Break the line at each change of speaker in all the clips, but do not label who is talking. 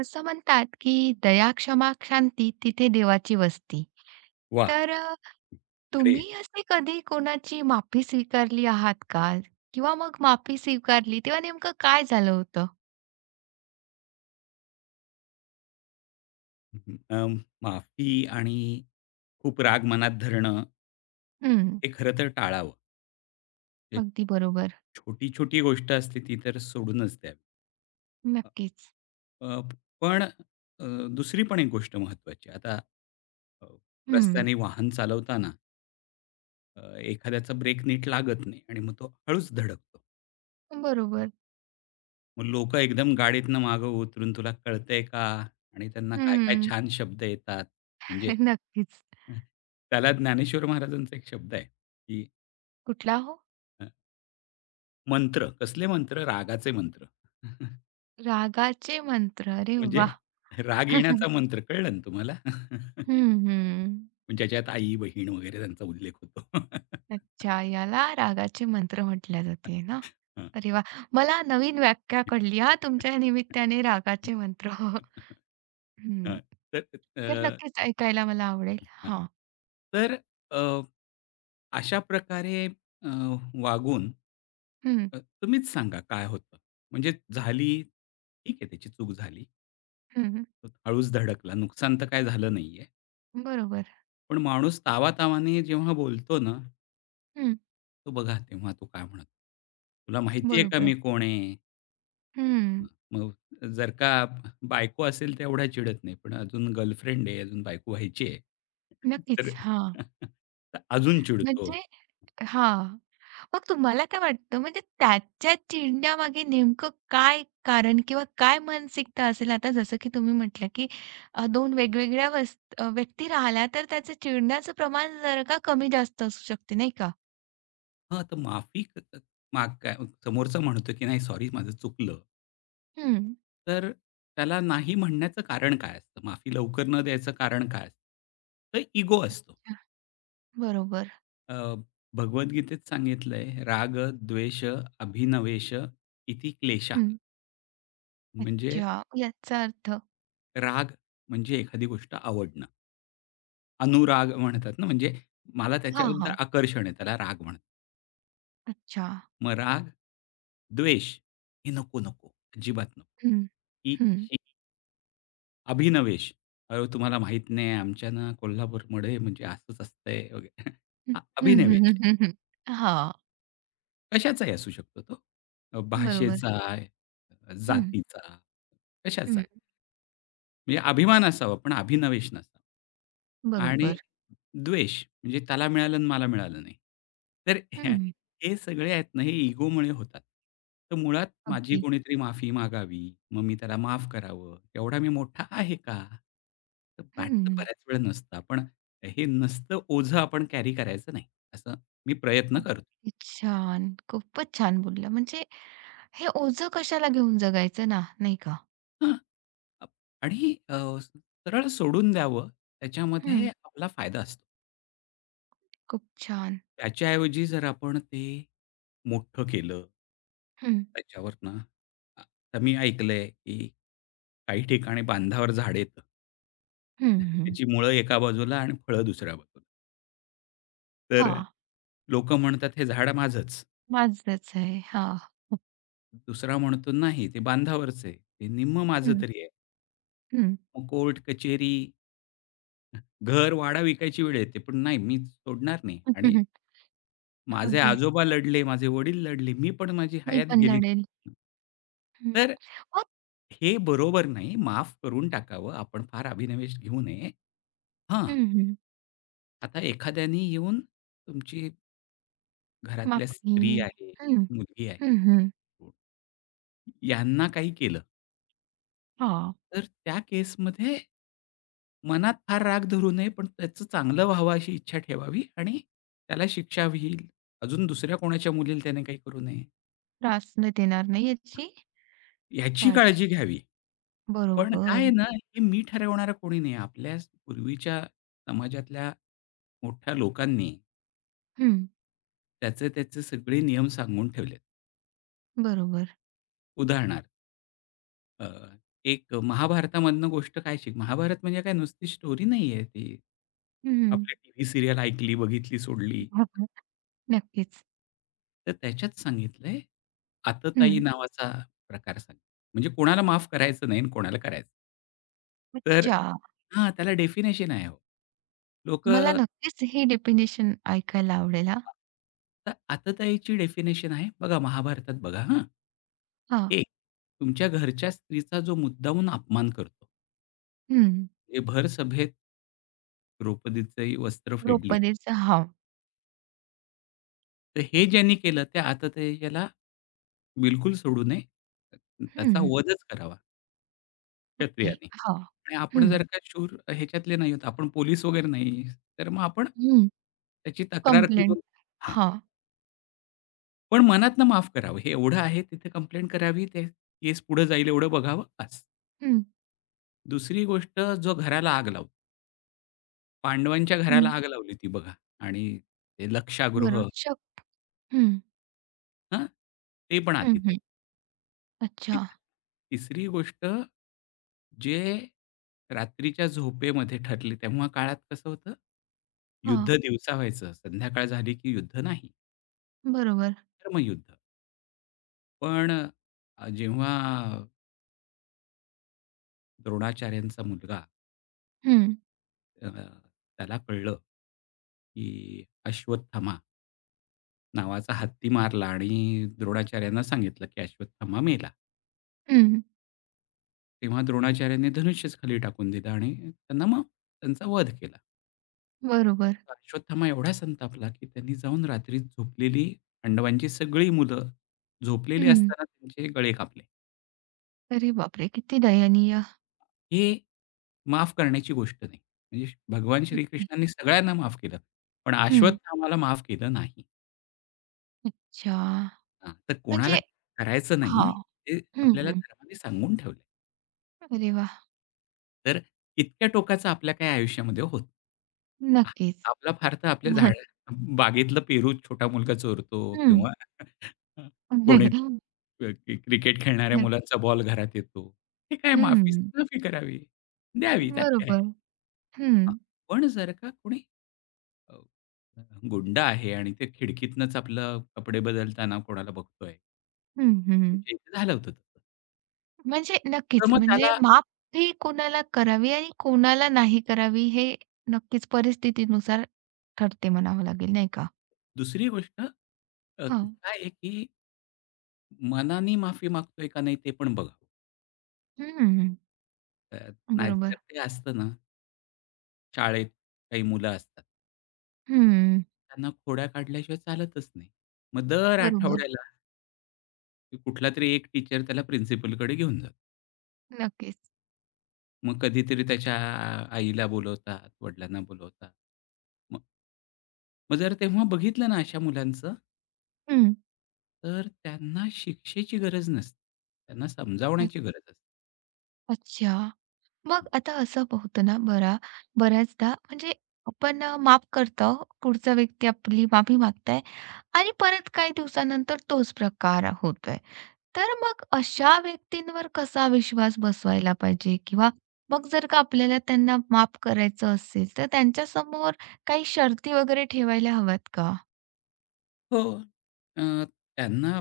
असं म्हणतात, की दया, क्षमा, शांती तिथे देवाची वस्ती.
वाह!
तर
अरे!
तुम्ही असे कधी कोणाची माफी स्वीकारली आहात का? किंवा मग माफी स्वीकारली तेव्हा नेमकं काय झालं होतं?
हं, अं, माफी आणि खूप राग मनात धरणं,
हं,
हे खरं तर टाळावं. ते
अगदी बरोबर.
छोटी-छोटी गोष्ट असते ती तर सोडूनच द्यावी. अ,
नक्कीच.
अ, पण अ, दुसरी पण एक गोष्ट महत्त्वाची. आता अ,
हं,
रस्त्याने वाहन चालवताना एखाद्याचा ब्रेक नीट लागत नाही आणि मग तो हळूच धडकतो.
बरोबर.
मग लोकं एकदम गाडीतनं मागं उतरून तुला कळतंय का? आणि त्यांना काय-काय
हं,
छान शब्द येतात. म्हणजे
नक्कीच.
हं, त्याला ज्ञानेश्वर महाराजांचा एक शब्द आहे, की
कुठला हो?
अ, मंत्र. कसले मंत्र? रागाचे मंत्र.
रागाचे मंत्र. अरे
म्हणजे
वाह!
राग
हं, हं.
येण्याचा मंत्र कळलं ना तुम्हाला? म्हणजे ज्याच्यात आई, बहीण वगैरे त्यांचा उल्लेख होतो.
अच्छा, याला रागाचे मंत्र म्हटल्या जाते ना?
हं.
अरे वाह! मला नवीन व्याख्या कळली हां, तुमच्या निमित्ताने रागाचे मंत्र. हं.
हं. तर अ
तर नक्कीच ऐकायला मला आवडेल.
हां.
हां.
तर अ, अशा प्रकारे अ, वागून
हं,
तुम्हीच सांगा काय होतं? म्हणजे झाली, ठीक आहे त्याची चूक झाली.
हं.
तो हळूच धडकला. नुकसान तर काय झालं नाहीये.
बरोबर.
पण माणूस तावातावाने जेव्हा बोलतो ना,
हं,
तो बघा तेव्हा तो काय म्हणतो. तुला माहिती आहे का
बरोबर.
मी कोण आहे?
हं.
मग जर का बायको असेल तर एवढा चिडत नाही. पण अजून गर्लफ्रेंड आहे, अजून बायको व्हायची आहे.
नक्कीच.
तर
हां.
तर अजून चिडतो.
म्हणजे हां. मग तुम्हाला काय वाटतं म्हणजे त्याच्या चिडण्यामागे नेमकं काय कारण किंवा काय मानसिकता असेल? आता जसं की तुम्ही म्हटलं की 2 व्यक्ती राहिल्या तर त्याचं चिडण्याचं प्रमाण जर का कमी-जास्त असू शकते नाही का?
हां, तर माफी क क माग काय समोरचा म्हणतो की "नाही सॉरी माझं चुकलं."
हं.
तर त्याला नाही म्हणण्याचं कारण काय असतं? माफी लवकर न द्यायचं कारण काय असतं? तर इगो असतो.
बरोबर.
अ, भगवद्गीतेत सांगितलंय, "राग द्वेष अभिनवेश इति क्लेशः."
हं.
म्हणजे
अच्छा. याचा अर्थ
राग म्हणजे एखादी गोष्ट आवडणं. अनुराग म्हणतात ना, म्हणजे मला
हां,
त्याच्याबद्दल
हां.
आकर्षण आहे, त्याला राग म्हणतात.
अच्छा.
मग राग, द्वेष हे नको, नको, अजिबात नको.
हं,
ही
हं.
अभिनवेश. "अहो, तुम्हाला माहीत नाही आमच्या ना कोल्हापूरमध्ये म्हणजे असंच असतंय" वगैरे.
हं, हं,
अभिनवेश
हं, हं, हं. हां.
कशाचाही असू शकतो तो.
बरोबर.
भाषेचा,
हं,
जातीचा, कशाचा.
हं.
म्हणजे अभिमान असावा पण अभिनवेश नसावा. आणि
बरोबर.
द्वेष, म्हणजे त्याला मिळालं आणि मला मिळालं नाही. तर
हं.
हे सगळे आहेत ना, हे इगोमुळे होतात. तर मुळात माझी
अगदी.
कोणीतरी माफी मागावी, मग मी त्याला माफ करावं, एवढा मी मोठा आहे का? तर वाटतं
हं.
बऱ्याच वेळा नसतं. हे नसतं ओझं आपण कॅरी करायचं नाही, असं मी प्रयत्न करतो.
अगदी छान. खूपच छान बोलल्या. म्हणजे हे ओझं कशाला घेऊन जगायचं ना, नाही का?
हां, अप आणि सरळ सोडून द्यावं,
हं,
त्याच्यामध्ये आपला फायदा असतो.
खूप छान.
त्याच्याऐवजी जर आपण ते मोठं केलं
हं.
त्याच्यावर ना आ तर मी ऐकलंय की काही ठिकाणी बांधावर झाड येतं.
हं, हं.
त्याची मुळं एका बाजूला आणि फळं दुसऱ्या बाजूला. तर
हां,
लोकं म्हणतात, "हे झाड माझंच."
माझंच आहे. हां.
दुसरा म्हणतो, "नाही, ते बांधावरच आहे. ते निम्मं माझं
हं,
तरी आहे."
हं.
मग कोर्ट, कचेरी, घर, वाडा विकायची वेळ येते. पण नाही, मी सोडणार नाही आणि माझे
अगदी
आजोबा लढले, माझे वडील लढले, मी पण माझी
मी
हयात
पण
गेली.
लढेल. हं.
तर
मग
हे बरोबर नाही, माफ करून टाकावं. आपण फार अभिनिवेश घेऊ नये. हां,
हं, हं.
आता एखाद्याने येऊन तुमची घरातल्या
माफी.
स्त्री आहे,
हं,
मुलगी आहे,
हं, हं.
यांना काही केलं,
हां,
तर त्या केसमध्ये मनात फार राग धरू नये, पण त्याचं चांगलं व्हावं अशी इच्छा ठेवावी आणि त्याला शिक्षा होईल. अजून दुसऱ्या कोणाच्या मुलीला त्याने काही करू नये,
त्रास न देणार नाही याची
ह्याची
काळजी.
काळजी घ्यावी. पण काय आहे
बरोबर.
ना, हे मी ठरवणारं कोणी नाही. आपल्या पूर्वीच्या समाजातल्या मोठ्या लोकांनी
हं,
त्याचे-त्याचे सगळे नियम सांगून ठेवलेत.
बरोबर.
उदाहरणार्थ अ, एक महाभारतामधनं गोष्ट. काय शिक महाभारत म्हणजे काय नुसती स्टोरी नाही आहे ती.
हं,
आपली टीव्ही सीरियल ऐकली, बघितली, सोडली.
नक्कीच.
तर त्याच्यात सांगितलंय,
हं.
आततायी नावाचा प्रकार सांगितला. म्हणजे कोणाला माफ करायचं नाही आणि कोणाला करायचं. तर
अच्छा.
हां, त्याला डेफिनेशन आहे हो.
मला
लोकं
नक्कीच ही डेफिनेशन ऐकायला आवडेल हां.
तर आततायीची डेफिनेशन आहे बघा महाभारतात बघा हां.
हां.
एक तुमच्या घरच्या स्त्रीचा जो मुद्दामून अपमान करतो.
हं.
म्हणजे भर सभेत द्रौपदीची वस्त्र फेडली.
गृहपदेचं हां.
तर हे ज्यांनी केलं त्या आततायीला बिलकुल सोडू नये. त्याचा
हं.
वधच करावा
ओके.
क्षत्रियाने.
हां.
आणि आपण
हं.
जर का शूर ह्याच्यातले नाही आहोत, आपण पोलीस वगैरे नाही, तर मग आपण
हं.
त्याची तक्रार
कंप्लेंट.
करून हां.
हां.
पण मनातनं माफ करावं हे एवढं आहे तिथे कंप्लेंट करावी ते केस पुढे जाईल एवढं बघावं बस.
हं.
दुसरी गोष्ट जो घराला आग लावतो. पांडवांच्या घराला
हं.
आग लावली ती बघा आणि ते
बरोबर.
लक्षागृह.
हं.
हां, ते पण
हं, हं.
अतिताई. ती-
अच्छा.
तिसरी गोष्ट जे रात्रीच्या झोपेमध्ये ठरली तेव्हा काळात कसं होतं,
हां.
युद्ध दिवसा व्हायचं. संध्याकाळ झाली की युद्ध नाही,
बरोबर.
धर्मयुद्ध. पण जेव्हा द्रोणाचार्यांचा मुलगा
हं.
अ, त्याला कळलं, की अश्वत्थामा नावाचा हत्ती मारला आणि द्रोणाचार्यांना सांगितलं, की अश्वत्थामा मेला.
हं.
तेव्हा द्रोणाचार्यांनी धनुष्यच खाली टाकून दिलं आणि त्यांना मग त्यांचा वध केला.
बरोबर.
तर अश्वत्थामा एवढा संतापला, की त्यांनी जाऊन रात्री झोपलेली पांडवांची सगळी मुलं झोपलेली
हं.
असताना त्यांचे गळे कापले.
अरे बापरे! किती दयनीय.
हे माफ करण्याची गोष्ट नाही. म्हणजे भगवान
ओके.
श्रीकृष्णांनी सगळ्यांना माफ केलं, पण
हं.
अश्वत्थामाला माफ केलं नाही.
अच्छा.
हां, तर कोणाला
म्हणजे
करायचं नाही,
हां.
हे
हं,
आपल्याला
हं.
धर्माने सांगून ठेवलंय.
अरे वाह!
तर इतक्या टोकाचं आपल्या काही आयुष्यामध्ये होत आ
नक्कीच.
आपला फार तर आपल्या बागेतलं पेरू छोटा मुलगा चोरतो
हं.
किंवा कोणी
हं.
क्रिकेट खेळणाऱ्या मुलांचा बॉल घरात येतो. हे काय माफी माफी करावी, द्यावी त्यात काय.
बरोबर. हं.
हां, पण जर का कोणी अ, गुंड आहे आणि ते खिडकीतनंच आपलं कपडे बदलताना कोणाला बघतोय.
हं, हं.
म्हणजे इथे झालं होतं तसं.
म्हणजे
तर
नक्कीच,
मग
म्हणजे
त्याला
माफी कोणाला करावी आणि कोणाला नाही करावी हे नक्कीच परिस्थितीनुसार ठरते म्हणावं लागेल, नाही का?
दुसरी गोष्ट
हां.
काय आहे की मनाने माफी मागतोय का नाही ते पण बघावं.
हं.
अ, नाहीतर
बरोबर.
ते असतं ना, शाळेत काही मुलं असतात.
हं.
त्यांना खोड्या काढल्याशिवाय चालतच नाही. मग दर
बरोबर.
आठवड्याला कुठला तरी एक टीचर त्याला प्रिन्सिपलकडे घेऊन जातो.
नक्कीच.
मग कधीतरी त्याच्या आईला बोलवतात, वडिलांना बोलवतात. मग मग जर तेव्हा बघितलं ना अशा मुलांचं,
हं.
तर त्यांना शिक्षेची गरज नसते. त्यांना
अ
समजावण्याची गरज असते.
अच्छा. मग आता असं होतं ना बऱ्याचदा म्हणजे आपण माफ करतो, पुढचा व्यक्ती आपली माफी मागताय आणि परत काही दिवसानंतर तोच प्रकार होतोय. तर मग अशा व्यक्तींवर कसा विश्वास बसवायला पाहिजे? किंवा मग जर का आपल्याला त्यांना माफ करायचं असेल, तर त्यांच्यासमोर काही शर्ती वगैरे ठेवायला हव्यात का?
हो. अ, त्यांना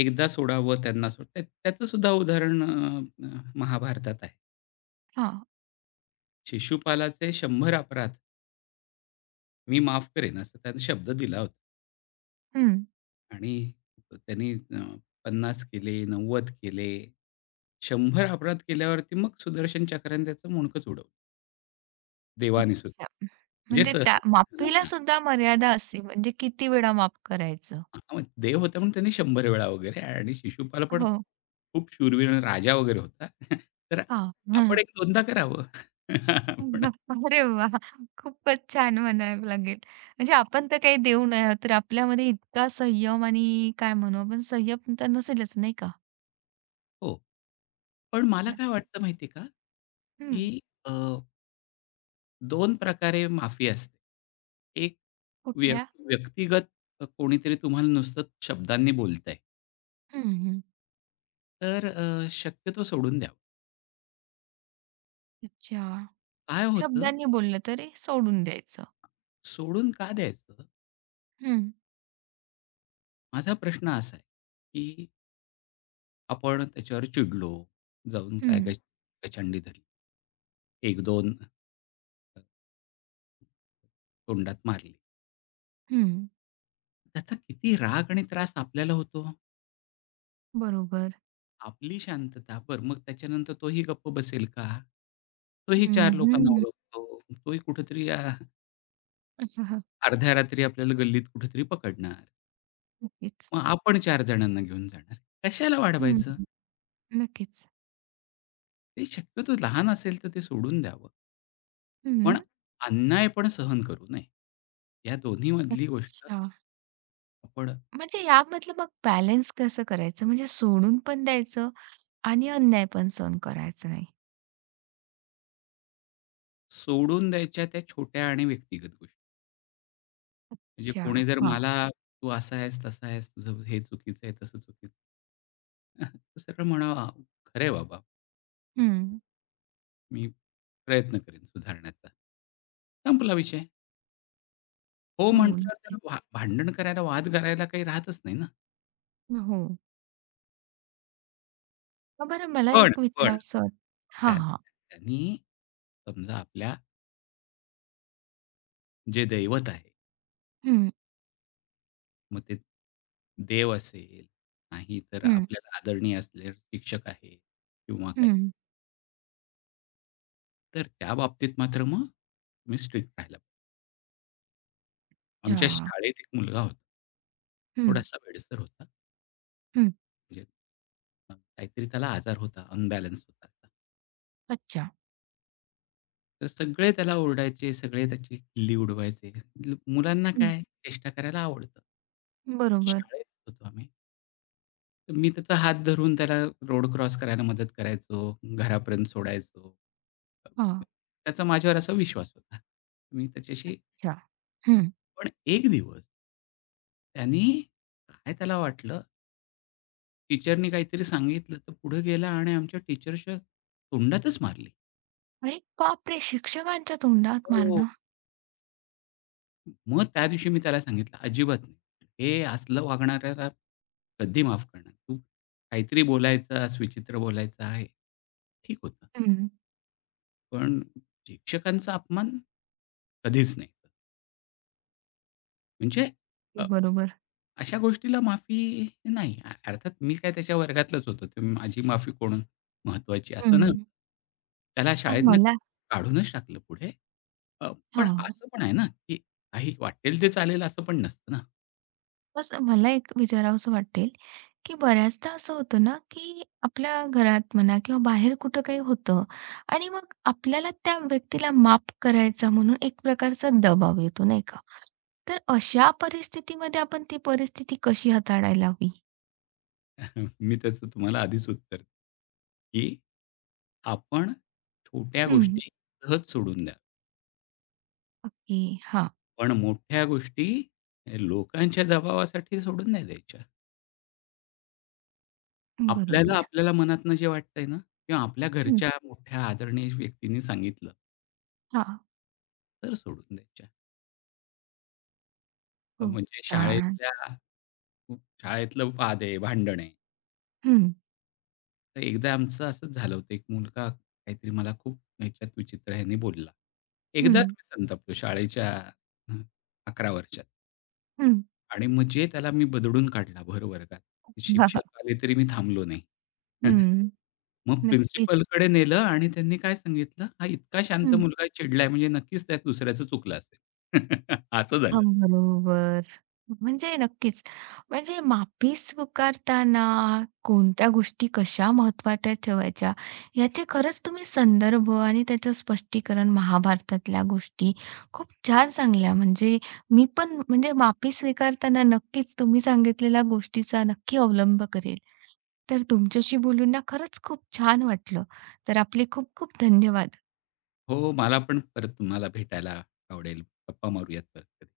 एकदा सोडावं. त्यांना सोड त्या त्याचंसुद्धा उदाहरण अ, अ, महाभारतात आहे.
हां.
शिशुपालाचे 100 अपराध मी माफ करेन असा त्याने शब्द दिला होता
हं.
आणि त्यांनी 50 केले, 90 केले. 100 अपराध केल्यावरती मग सुदर्शन चक्राने त्याचं मुंडकंच उडवलं. देवाने सुद्धा.
अच्छा.
म्हणजे
म्हणजे त्या माफीला
सहज.
सुद्धा मर्यादा असते. म्हणजे किती वेळा माफ करायचं?
हां, मग देव होता म्हणून त्यांनी 100 वेळा वगैरे आणि शिशुपाल पण
हो.
खूप शूरवीर राजा वगैरे होता. तर
हां.
आपण
हं.
एक 2दा करावं. आपण
अरे वाह! खूपच छान म्हणावं लागेल. म्हणजे आपण तर काही देऊ नाही आहोत, तर आपल्यामध्ये इतका संयम आणि काय म्हणू आपण संयम तर नसेलच नाही का?
हो. पण मला काय वाटतं
नक्कीच.
माहिती का,
हं.
की अ, 2 प्रकारे माफी असते. एक व्य
कुठल्या?
व्यक्तिगत. कोणीतरी तुम्हाला नुसतं शब्दांनी बोलतंय,
हं, हं.
तर शक्यतो सोडून द्यावं.
अच्छा.
काय होतं,
शब्दांनी बोललं तरी सोडून द्यायचं.
सोडून का द्यायचं?
हं,
माझा प्रश्न असा आहे, आपण त्याच्यावर चिडलो. जाऊन काय हं.
हं,
गचंडी धरली. एक दोन अ, तोंडात मारली.
हं.
त्याचा किती राग आणि त्रास आपल्याला होतो.
बरोबर.
आपली शांतता बरं मग त्याच्यानंतर तोही गप्प बसेल का? तोही
हं,
चार लोकांना
हं.
ओळखतो. तोही कुठेतरी अर्ध्या रात्री आपल्याला गल्लीत कुठेतरी पकडणार.
नक्कीच.
मग आपण 4 जणांना घेऊन जाणार. कशाला वाढवायचं?
हं, नक्कीच.
ते शक्यतो लहान असेल तर ते सोडून द्यावं.
हं.
पण अन्याय पण सहन करू नये. या दोन्हीमधली गोष्ट
अच्छा.
आपण
म्हणजे यामधलं मग बॅलन्स कसं करायचं? म्हणजे सोडून पण द्यायचं आणि अन्याय पण सहन करायचा नाही.
सोडून द्यायच्या त्या छोट्या आणि व्यक्तिगत गोष्टी. म्हणजे
अच्छा.
कोणी जर
हां.
मला, "तू असा आहेस, तसा आहेस, तुझं हे चुकीचं आहे, तसं चुकीचं आहे." तर सरळ म्हणावं, "खरं आहे बाबा. हां,
हं.
मी प्रयत्न करेन सुधारण्याचा." संपला विषय. हो
हो,
म्हटल्यावर त्याला
नक्कीच.
भांडण करायला, वाद करायला काही राहतच नाही ना.
हो. मग बरं मला
पण,
एक
पण
विचारावंसं वाट हां, हां.
त्यांनी समजा आपल्या जे दैवत आहे
हं,
मग ते देव असेल, नाही तर
हं,
आपल्याला आदरणीय असले शिक्षक आहे किंवा काही.
हं.
तर त्या बाबतीत मात्र मग मी स्ट्रिक्ट राहिला. आमच्या
अच्छा.
शाळेत एक मुलगा होता.
हं,
थोडासा वेडसर होता. म्हणजे काहीतरी त्याला आजार होता, अनबॅलन्स होता. तर सगळे त्याला ओरडायचे, सगळे त्याची खिल्ली उडवायचे. मुलांना
हं.
काय चेष्टा करायला आवडतं.
बरोबर.
शाळेत होतो आम्ही. तर मी त्याचा हात धरून त्याला रोड क्रॉस करायला मदत करायचो, घरापर्यंत सोडायचो. अ,
हां.
त्याचा माझ्यावर असा विश्वास होता. मी त्याच्याशी
अच्छा. हं.
पण एक दिवस त्यानी काय त्याला वाटलं, टीचरनी काहीतरी सांगितलं, तर पुढे गेला आणि आमच्या टीचरच्या तोंडातच मारली.
आणि बापरे! शिक्षकांच्या तोंडात
हो.
मारणं.
मग त्या दिवशी मी त्याला सांगितलं, "अजिबात नाही. हे असलं वागणाऱ्याला कधी माफ करणार. तू काहीतरी बोलायचास, विचित्र बोलायचा आहे, ठीक होतं."
हं.
पण शिक्षकांचा अपमान कधीच नाही. म्हणजे अ,
बरोबर.
अशा गोष्टीला माफी नाही. अर्थात मी काय त्याच्या वर्गातलाच होतो. तर माझी माफी कोण महत्वाची असं
हं.
ना, त्याला
मग
शाळेतनं
मला
काढूनच टाकलं पुढे. अ, पण
हां.
असं पण आहे ना, की काही वाटेल ते चालेल असं पण नसतं ना.
असं मला एक विचारावसं वाटेल, की बऱ्याचदा असं होतं ना, की आपल्या घरात म्हणा किंवा बाहेर कुठं काही होतं आणि मग आपल्याला त्या व्यक्तीला माफ करायचा म्हणून एक प्रकारचा दबाव येतो, नाही का? तर अशा परिस्थितीमध्ये आपण ती परिस्थिती कशी हाताळायला हवी?
मी त्याचं तुम्हाला आधीच उत्तर की आपण छोट्या
हं.
गोष्टी सहज सोडून द्या.
ओके. हां.
पण मोठ्या गोष्टी लोकांच्या दबावासाठी सोडून नाही द्यायच्या. आपल्याला
बरोबर.
आपल्याला मनातनं जे वाटतंय ना किंवा आपल्या
हं.
घरच्या मोठ्या आदरणीय व्यक्तींनी सांगितलं,
हां.
तर सोडून द्यायच्या.
खूप
म्हणजे
छान.
शाळेतलं वाद आहे, भांडण आहे.
हं,
तर एकदा आमचं असंच झालं होतं. एक मुलगा काहीतरी मला खूप ह्याच्यात विचित्र ह्याने बोलला.
हं,
एकदाच मी संतापलो शाळेच्या अ, 11 वर्षात.
हं.
आणि म्हणजे त्याला मी बदडून काढला भर वर्गात. शिक्षक आले तरी मी थांबलो नाही.
हं.
मग
नक्कीच.
प्रिन्सिपलकडे नेलं आणि त्यांनी काय सांगितलं, "हा इतका शांत मुलगा चिडलाय म्हणजे नक्कीच त्यात दुसऱ्याचं चुकलं असेल." असं
हां,
झालं.
बरोबर. म्हणजे नक्कीच. म्हणजे माफी स्वीकारताना कोणत्या गोष्टी कशा महत्त्वाच्या ठेवायच्या, याचे खरंच तुम्ही संदर्भ आणि त्याचं स्पष्टीकरण महाभारतातल्या गोष्टी खूप छान सांगल्या. म्हणजे मी पण म्हणजे माफी स्वीकारताना नक्कीच तुम्ही सांगितलेल्या गोष्टीचा नक्की अवलंब करेल. तर तुमच्याशी बोलून ना खरंच खूप छान वाटलं. तर आपले खूप खूप धन्यवाद.
"हो, मला पण परत तुम्हाला भेटायला आवडेल. गप्पा मारूयात परत कधी."